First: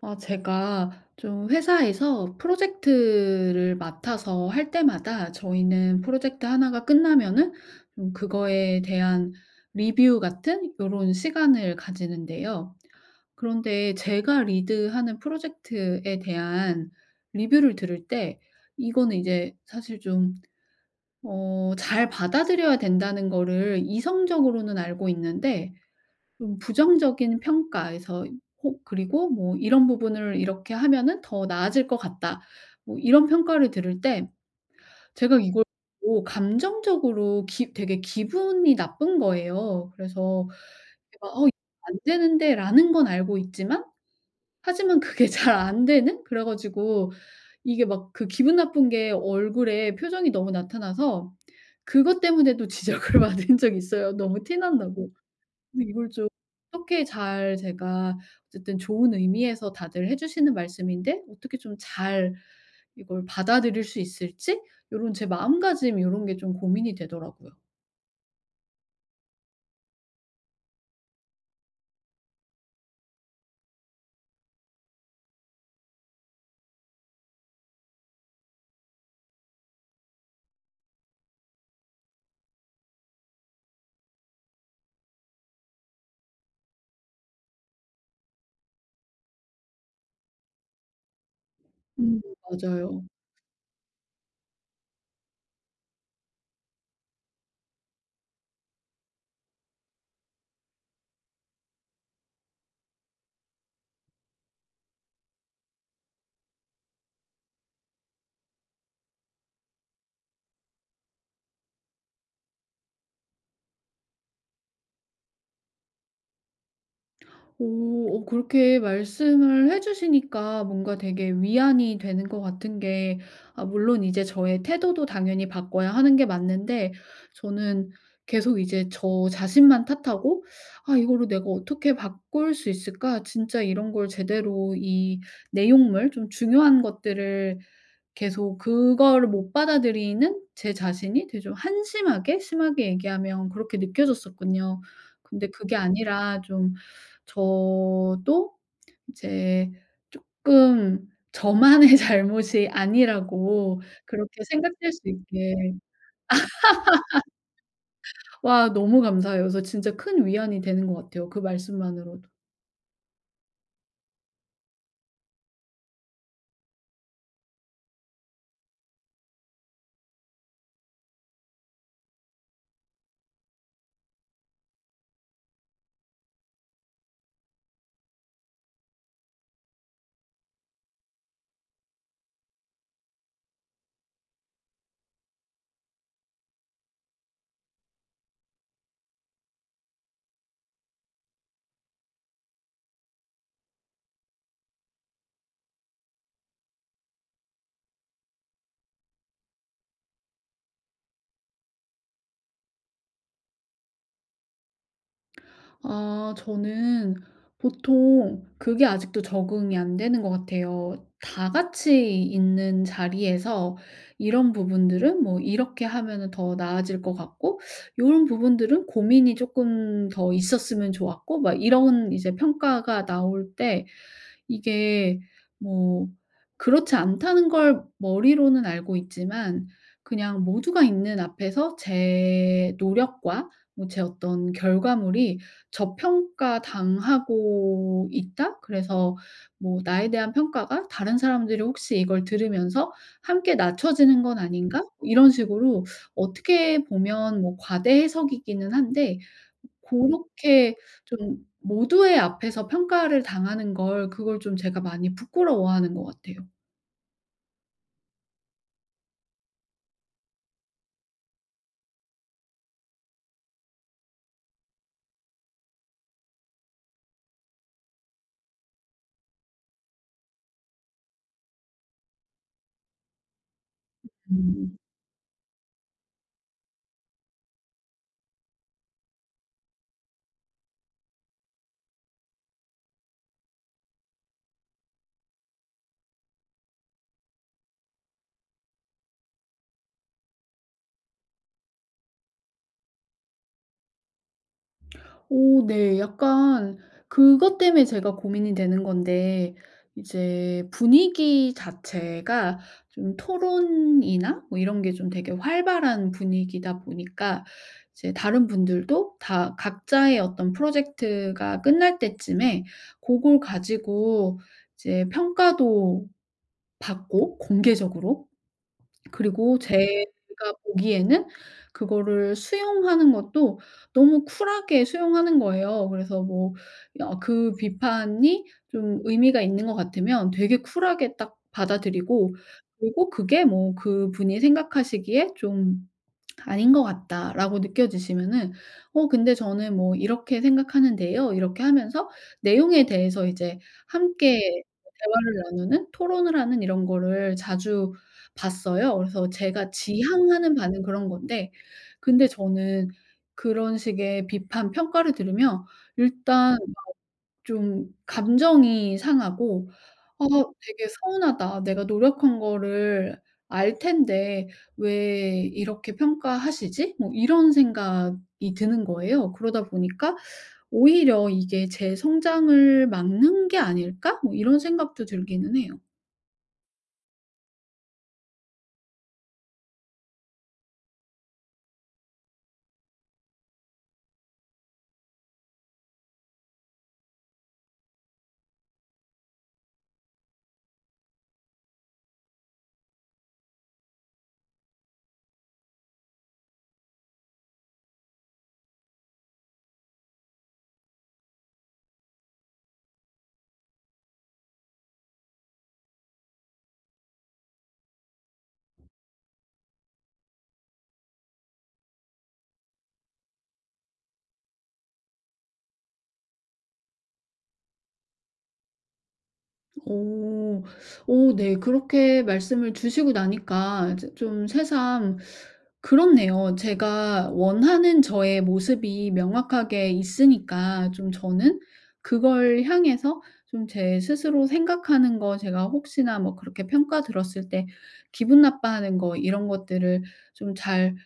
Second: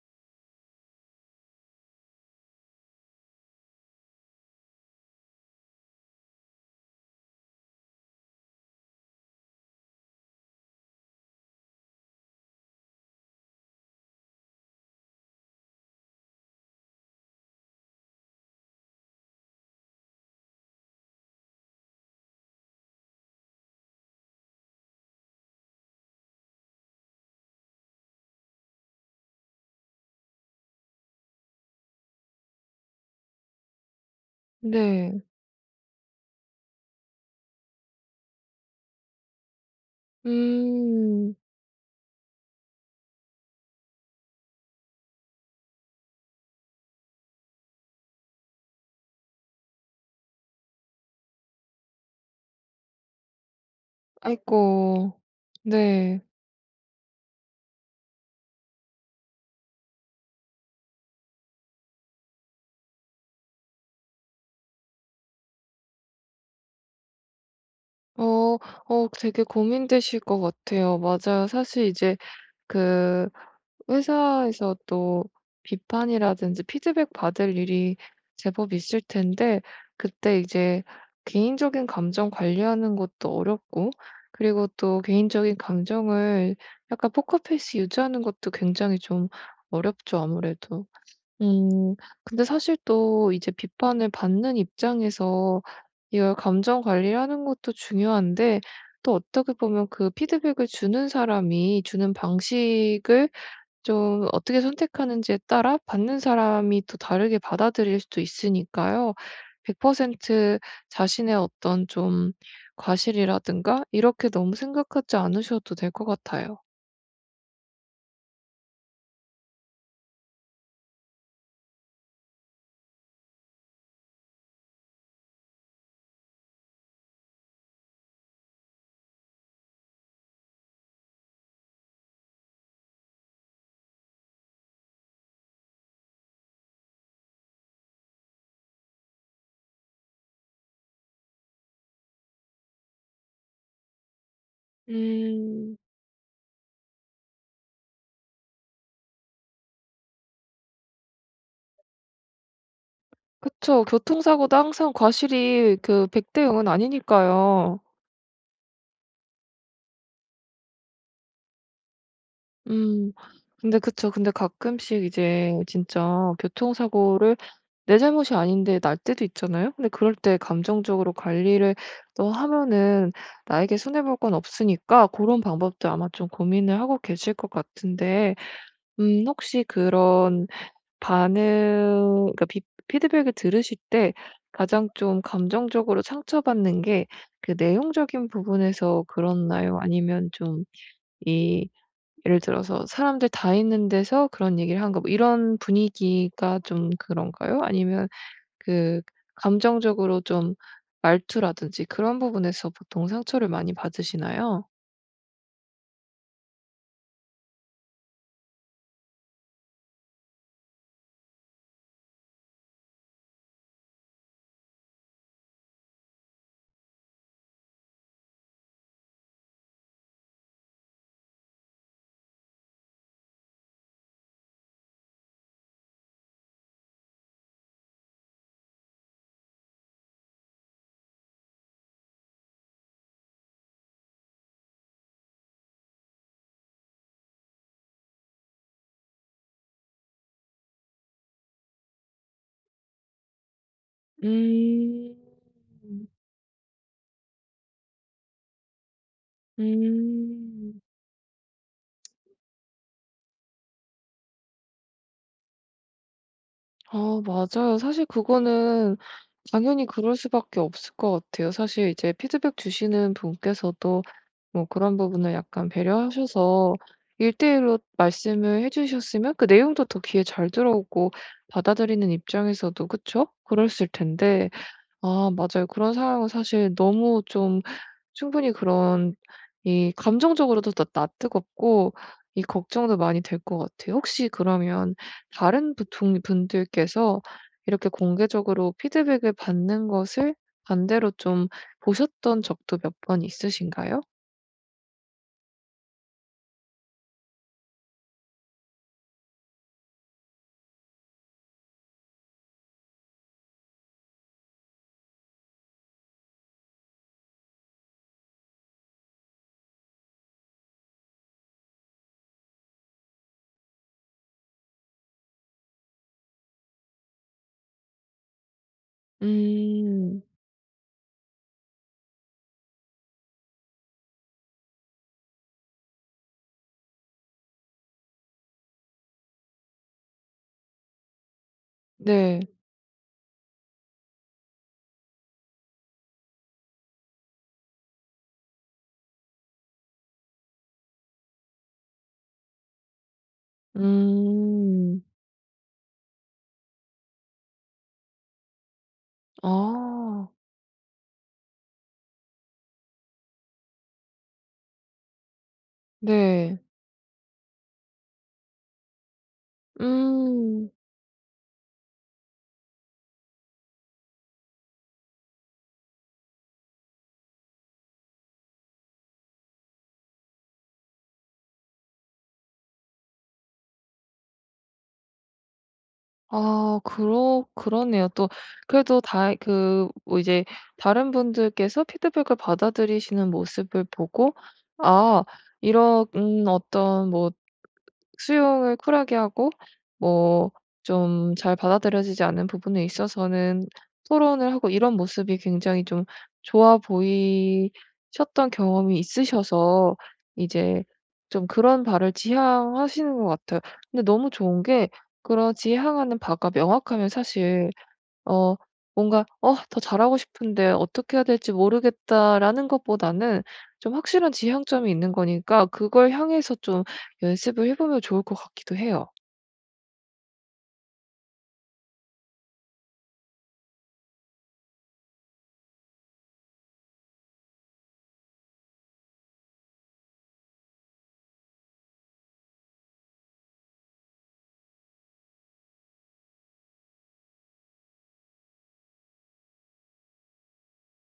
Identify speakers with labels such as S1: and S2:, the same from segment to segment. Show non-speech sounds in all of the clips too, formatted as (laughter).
S1: 제가 좀 회사에서 프로젝트를 맡아서 할 때마다 저희는 프로젝트 하나가 끝나면은 좀 그거에 대한 리뷰 같은 이런 시간을 가지는데요. 그런데 제가 리드하는 프로젝트에 대한 리뷰를 들을 때 이거는 이제 사실 좀, 잘 받아들여야 된다는 거를 이성적으로는 알고 있는데 좀 부정적인 평가에서 혹 그리고 뭐 "이런 부분을 이렇게 하면은 더 나아질 것 같다." 뭐 이런 평가를 들을 때
S2: 네.
S1: 제가 이걸 보고 감정적으로 기 되게 기분이 나쁜 거예요. 그래서 이게
S2: 음.
S1: 막 '어 이거 안 되는데.'라는 건 알고 있지만 하지만 그게 (laughs) 잘 안 되는? 그래 가지고 이게 막 그 기분 나쁜 게 얼굴에 표정이 너무 나타나서 그것 때문에도 (laughs) 지적을 받은 적이 있어요, 너무 티 난다고.
S2: 아이고.
S1: 근데 이걸
S2: 네.
S1: 좀 어떻게 잘 제가 어쨌든 좋은 의미에서 다들 해 주시는 말씀인데 어떻게 좀 잘 이걸 받아들일 수 있을지 요런 제 마음가짐 요런 게 좀 고민이 되더라고요.
S2: 어. 어 되게 고민되실 것 같아요. 맞아요. 사실 이제 그 회사에서 또 비판이라든지 피드백 받을 일이 제법 있을 텐데 그때 이제 개인적인 감정 관리하는 것도 어렵고 그리고 또 개인적인 감정을 약간 포커페이스 유지하는 것도 굉장히 좀 어렵죠, 아무래도. 음.
S1: 음.
S2: 근데 사실
S1: 맞아요.
S2: 또 이제 비판을 받는 입장에서 이걸 감정 관리를 하는 것도 중요한데 또 어떻게 보면 그 피드백을 주는 사람이 주는 방식을 좀 어떻게 선택하는지에 따라 받는 사람이 또 다르게 받아들일 수도 있으니까요. 100% 자신의 어떤 좀 과실이라든가 이렇게 너무 생각하지 않으셔도 될 것 같아요.
S1: 오. 어 그렇게 말씀을 해 주시니까 뭔가 되게 위안이 되는 것 같은 게, 아 물론 이제 저의 태도도 당연히 바꿔야 하는 게 맞는데 저는 계속 이제 저 자신만 탓하고, '아 이거를 내가 어떻게 바꿀 수 있을까?' 진짜 이런 걸 제대로, 이 내용물 좀 중요한 것들을 계속 그걸 못 받아들이는 제 자신이 되게 좀 한심하게, 심하게 얘기하면 그렇게 느껴졌었군요. 근데 그게
S2: 음.
S1: 아니라 좀, 저도 이제 쪼끔 저만의 (laughs) 잘못이 아니라고
S2: 그쵸.
S1: 그렇게
S2: 교통사고도
S1: 생각될
S2: 항상
S1: 수 있게.
S2: 과실이 그 100대 0은 아니니까요.
S1: 와, 너무 감사해요. 그래서 진짜 큰 위안이 되는 것 같아요, 그 말씀만으로도.
S2: 음 근데 그쵸. 근데 가끔씩 이제 진짜 교통사고를 내 잘못이 아닌데 날 때도 있잖아요. 근데 그럴 때 감정적으로 관리를 또 하면은 나에게 손해 볼 건 없으니까 고런 방법도 아마 좀 고민을 하고 계실 것 같은데 혹시 그런 반응, 그러니까 비 피드백을 들으실 때 가장 좀 감정적으로 상처받는 게 그 내용적인 부분에서 그렇나요? 아니면 좀 이 예를 들어서 사람들 다 있는 데서 그런 얘기를 한 거 뭐 이런 분위기가 좀 그런가요? 아니면 그 감정적으로 좀 말투라든지 그런 부분에서 보통 상처를 많이 받으시나요?
S1: 아, 저는 보통 그게 아직도 적응이 안 되는 것 같아요. 다 같이 있는 자리에서 이런 부분들은 뭐 이렇게 하면은 더 나아질 것 같고, 이런 부분들은 고민이 조금 더 있었으면 좋았고, 막 이런 이제 평가가 나올 때, 이게 뭐 그렇지 않다는 걸 머리로는 알고 있지만 그냥 모두가 있는 앞에서 제 노력과, 뭐 제 어떤 결과물이 저평가 당하고 있다. 그래서 뭐 '나에 대한 평가가 다른 사람들이 혹시 이걸 들으면서 함께 낮춰지는 건 아닌가?' 뭐
S2: 음.
S1: 이런 식으로, 어떻게 보면 뭐 과대 해석이기는 한데 고렇게
S2: 음.
S1: 좀 모두의 앞에서 평가를 당하는 걸, 그걸 좀 제가 많이 부끄러워하는 것 같아요.
S2: 아 맞아요. 사실 그거는 당연히 그럴 수밖에 없을 것 같아요. 사실 이제 피드백 주시는 분께서도 뭐 그런 부분을 약간 배려하셔서 1:1 로 말씀을 해 주셨으면 그 내용도 더 귀에 잘 들어오고 받아들이는 입장에서도 그쵸? 그랬을 텐데
S1: 음.
S2: 아 맞아요. 그런 상황은 사실 너무 좀 충분히 그런 이 감정적으로도 나 뜨겁고 이 걱정도 많이 될 것 같아요. 혹시 그러면 다른 부통 분들께서 이렇게 공개적으로 피드백을 받는 것을 반대로 좀 보셨던 적도 몇 번 있으신가요?
S1: 오 네. 약간 그것 때문에 제가 고민이 되는 건데, 이제 분위기 자체가 좀 토론이나 뭐 이런 게 좀 되게 활발한 분위기다 보니까, 이제 다른 분들도 다 각자의 어떤 프로젝트가 끝날 때쯤에 그걸 가지고 이제 평가도 받고 공개적으로. 그리고 제가
S2: 음.
S1: 보기에는 그거를 수용하는 것도 너무 쿨하게 수용하는 거예요. 그래서 뭐 그 비판이 좀 의미가 있는 것 같으면 되게 쿨하게 딱 받아들이고,
S2: 네.
S1: 그리고 그게 뭐 그분이 생각하시기에 좀 '아닌 것 같다.'라고 느껴지시면은 "어 근데 저는 뭐 이렇게 생각하는데요." 이렇게 하면서 내용에 대해서 이제 함께
S2: 음.
S1: 대화를 나누는, 토론을 하는 이런 거를 자주 봤어요. 그래서 제가
S2: 아.
S1: 지향하는 바는 그런 건데, 근데 저는 그런 식의 비판, 평가를 들으면 일단
S2: 네.
S1: 좀 감정이 상하고, '아
S2: 음.
S1: 되게 서운하다. 내가 노력한 거를 알 텐데 왜 이렇게 평가하시지?' 뭐 이런 생각이 드는 거예요. 그러다 보니까 '오히려 이게 제 성장을 막는 게 아닐까?' 뭐 이런 생각도 들기는 해요.
S2: 아 그러네요. 또 그래도 다 그 뭐 이제 다른 분들께서 피드백을 받아들이시는 모습을 보고 '아 이런 어떤 뭐 수용을 쿨하게 하고 뭐 좀 잘 받아들여지지 않는 부분에 있어서는 토론을 하고 이런 모습이 굉장히 좀 좋아 보이셨던 경험이 있으셔서 이제 좀 그런 바를 지향하시는 것 같아요. 근데 너무 좋은 게 그런 지향하는 바가 명확하면 사실 어 뭔가 '어 더 잘하고 싶은데 어떻게 해야 될지 모르겠다.'라는 것보다는 좀 확실한 지향점이 있는 거니까 그걸 향해서 좀 연습을 해 보면 좋을 것 같기도 해요.
S1: 오, 오, 네. 그렇게 말씀을 주시고 나니까 이제 좀 새삼 그렇네요. 제가 원하는 저의 모습이 명확하게 있으니까, 좀 저는 그걸 향해서 좀 제 스스로 생각하는 거, 제가 혹시나 뭐 그렇게 평가 들었을 때 기분 나빠하는 거, 이런 것들을 좀잘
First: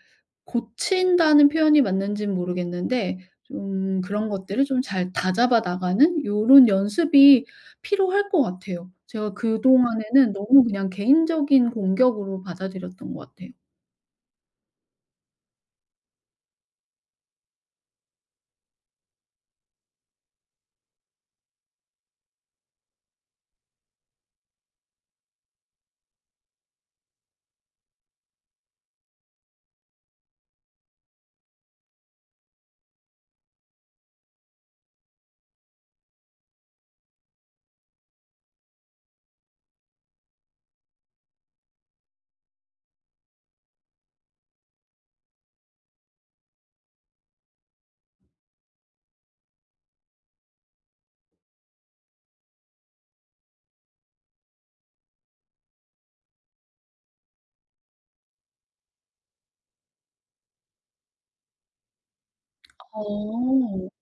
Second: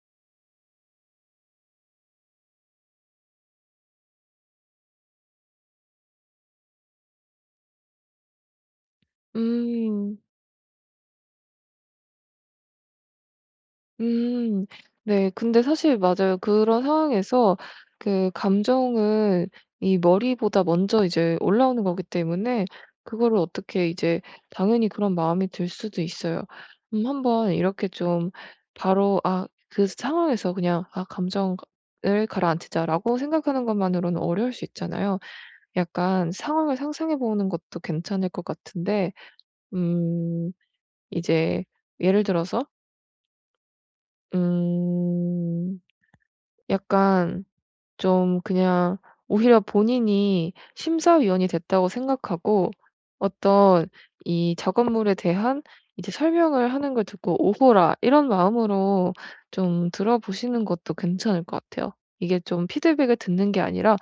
S1: 고친다는 표현이 맞는지는 모르겠는데 좀 그런 것들을 좀 잘 다잡아 나가는 요런 연습이 필요할 것 같아요. 제가
S2: 음.
S1: 그동안에는 너무 그냥 개인적인 공격으로 받아들였던 것 같아요.
S2: 음. 네. 근데 사실 맞아요. 그런 상황에서 그 감정은 이 머리보다 먼저 이제 올라오는 거기 때문에 그거를 어떻게 이제 당연히 그런 마음이 들 수도 있어요. 한번 이렇게 좀 바로 아 그 상황에서 그냥 '아 감정을 가라앉히자.'라고 생각하는 것만으로는 어려울 수 있잖아요. 약간 상황을 상상해 보는 것도 괜찮을 것 같은데 음 이제 예를 들어서 음 약간 좀 그냥 오히려 본인이 심사위원이 됐다고 생각하고 어떤 이 작업물에 대한 이제 설명을 하는 걸 듣고 "오호라." 이런 마음으로 좀 들어보시는 것도 괜찮을 것 같아요. 이게 좀 피드백을 듣는 게
S1: 어.
S2: 아니라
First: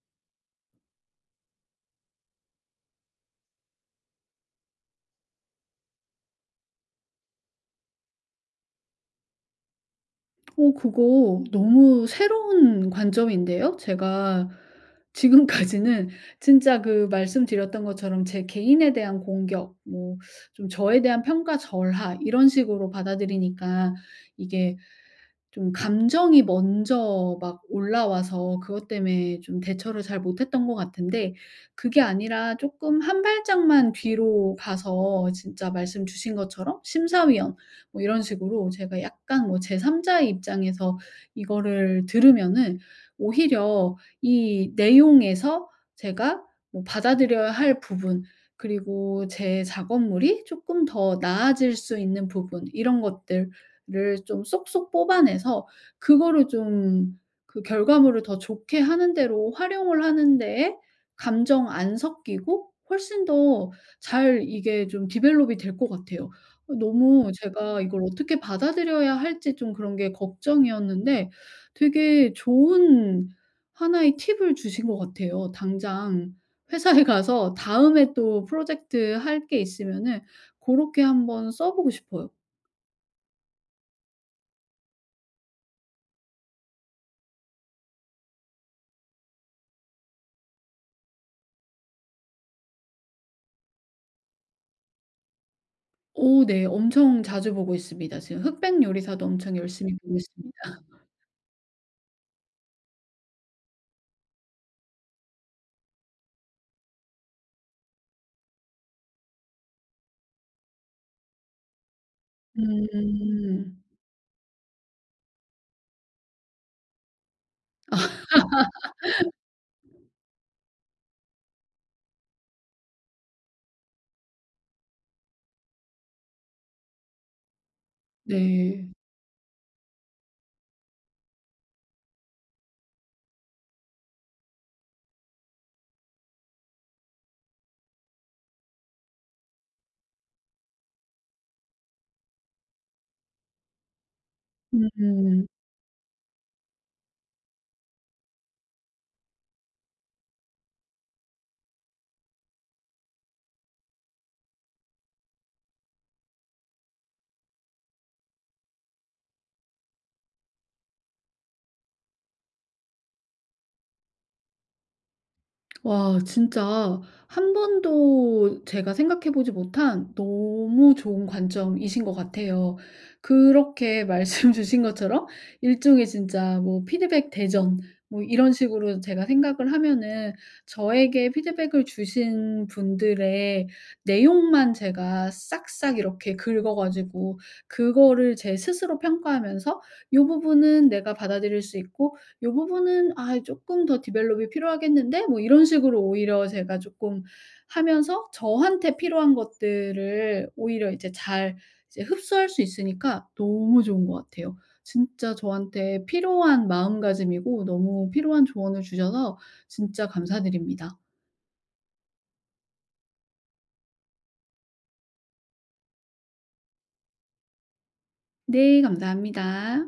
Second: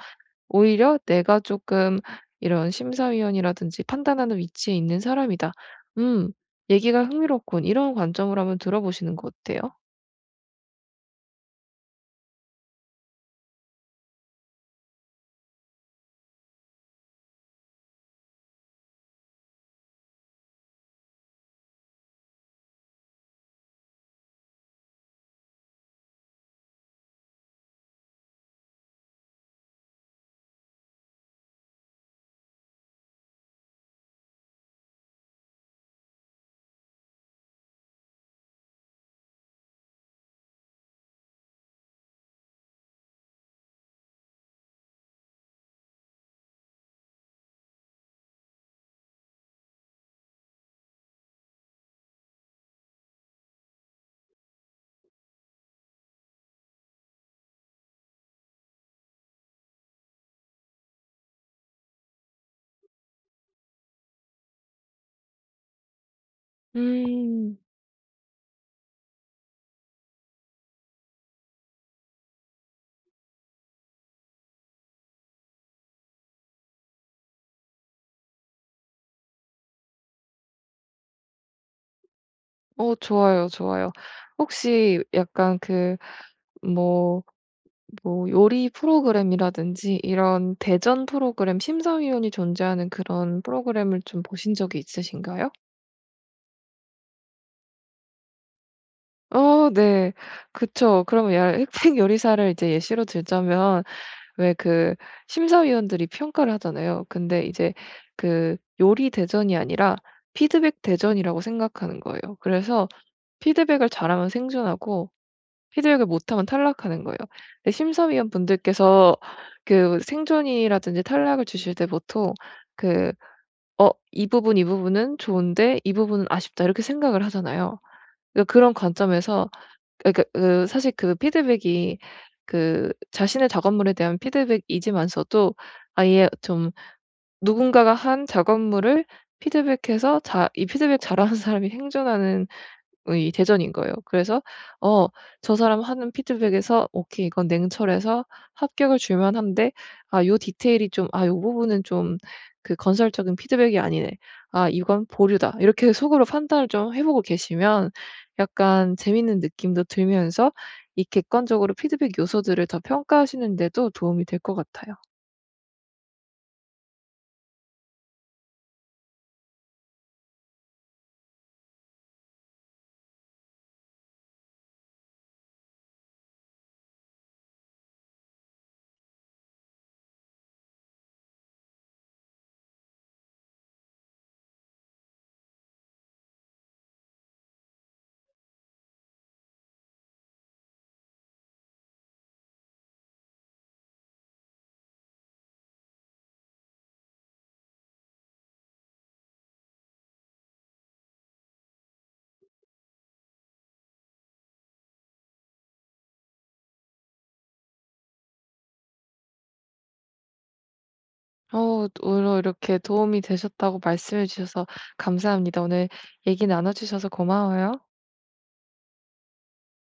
S2: 오히려 '내가 조금 이런 심사위원이라든지 판단하는 위치에 있는 사람이다. 음 얘기가 흥미롭군.' 이런 관점으로 한번 들어보시는 거 어때요?
S1: 어 그거 너무 새로운 관점인데요. 제가 지금까지는 진짜 그 말씀드렸던 것처럼 제 개인에 대한 공격, 뭐 좀 저에 대한 평가 절하 이런 식으로 받아들이니까 이게 좀 감정이 먼저 막 올라와서 그것 때문에 좀 대처를 잘 못했던 것 같은데, 그게 아니라 조금 한 발짝만 뒤로 가서, 진짜 말씀 주신 것처럼 심사위원 뭐 이런 식으로 제가 약간 뭐 제3 자의 입장에서 이거를 들으면은, 오히려 이 내용에서 제가 뭐 받아들여야 할 부분, 그리고 제 작업물이 조금 더 나아질 수 있는 부분, 이런 것들 를 좀 쏙쏙 뽑아내서 그거를 좀, 그 결과물을 더 좋게 하는 데로 활용을 하는 데에 감정 안 섞이고 훨씬 더 잘, 이게 좀 디벨롭이 될 것 같아요. 어 너무
S2: 음.
S1: 제가 이걸 어떻게 받아들여야 할지 좀 그런 게 걱정이었는데 되게 좋은 하나의 팁을 주신 것 같아요. 당장 회사에 가서 다음에 또 프로젝트 할 게 있으면은 고렇게 한번 써 보고 싶어요.
S2: 어 좋아요, 좋아요. 혹시 약간 그 뭐 뭐 요리 프로그램이라든지 이런 대전 프로그램 심사위원이 존재하는 그런 프로그램을 좀 보신 적이 있으신가요?
S1: 오 네. 엄청 자주 보고 있습니다. 지금 흑백 요리사도 엄청
S2: 어
S1: 열심히
S2: 네.
S1: 보고 있습니다.
S2: 그쵸. 그러면 야 흑백 요리사를 이제 예시로 들자면 왜 그 심사위원들이 평가를 하잖아요. 근데 이제 그 요리 대전이 아니라 피드백 대전이라고 생각하는 거예요. 그래서
S1: 음.
S2: 피드백을 잘하면 생존하고 피드백을 못하면 탈락하는 거예요. 근데 심사위원분들께서 그 생존이라든지 탈락을 주실 때 보통 그 '어 이 부분, 이 부분은 좋은데 이 부분은 아쉽다.' 이렇게 생각을 하잖아요. 그러니까 그런
S1: 네.
S2: 관점에서 그러니까 그 사실 그 피드백이 그 자신의 작업물에 대한 피드백이지만서도 아예 좀 누군가가 한 작업물을 피드백해서 자 이 피드백 잘하는 사람이 (laughs) 생존하는 이 대전인 거예요. 그래서 어
S1: 음.
S2: 저 사람 하는 피드백에서 '오케이. 이건 냉철해서 합격을 줄 만한데 아 요 디테일이 좀 아 요 부분은 좀 그 건설적인 피드백이 아니네. 아 이건 보류다.' 이렇게 (laughs) 속으로 판단을 좀 해 보고 계시면 약간 재밌는 느낌도 들면서 이 객관적으로 피드백 요소들을 더 평가하시는 데도 도움이 될 것 같아요.
S1: 와, 진짜 한 번도 제가 생각해 보지 못한 너무 좋은 관점이신 것 같아요. 그렇게 말씀 (laughs) 주신 것처럼 일종의 진짜 뭐 피드백 대전 뭐 이런 식으로 제가 생각을 하면은, 저에게 피드백을 주신 분들의 내용만 제가 싹싹 이렇게 긁어 가지고 그거를 제 스스로 평가하면서 이 부분은 내가 받아들일 수 있고 요 부분은 '아 조금 더 디벨롭이 필요하겠는데?' 뭐 이런 식으로 오히려 제가 조금 하면서 저한테 필요한 것들을 오히려 이제 잘, 이제 흡수할 수 있으니까 너무 좋은 것 같아요. 진짜 저한테 필요한 마음가짐이고 너무 필요한 조언을 주셔서 진짜 감사드립니다.
S2: 어 오늘 이렇게 도움이 되셨다고 말씀해 주셔서 감사합니다. 오늘 얘기 나눠 주셔서 고마워요.
S1: 네, 감사합니다.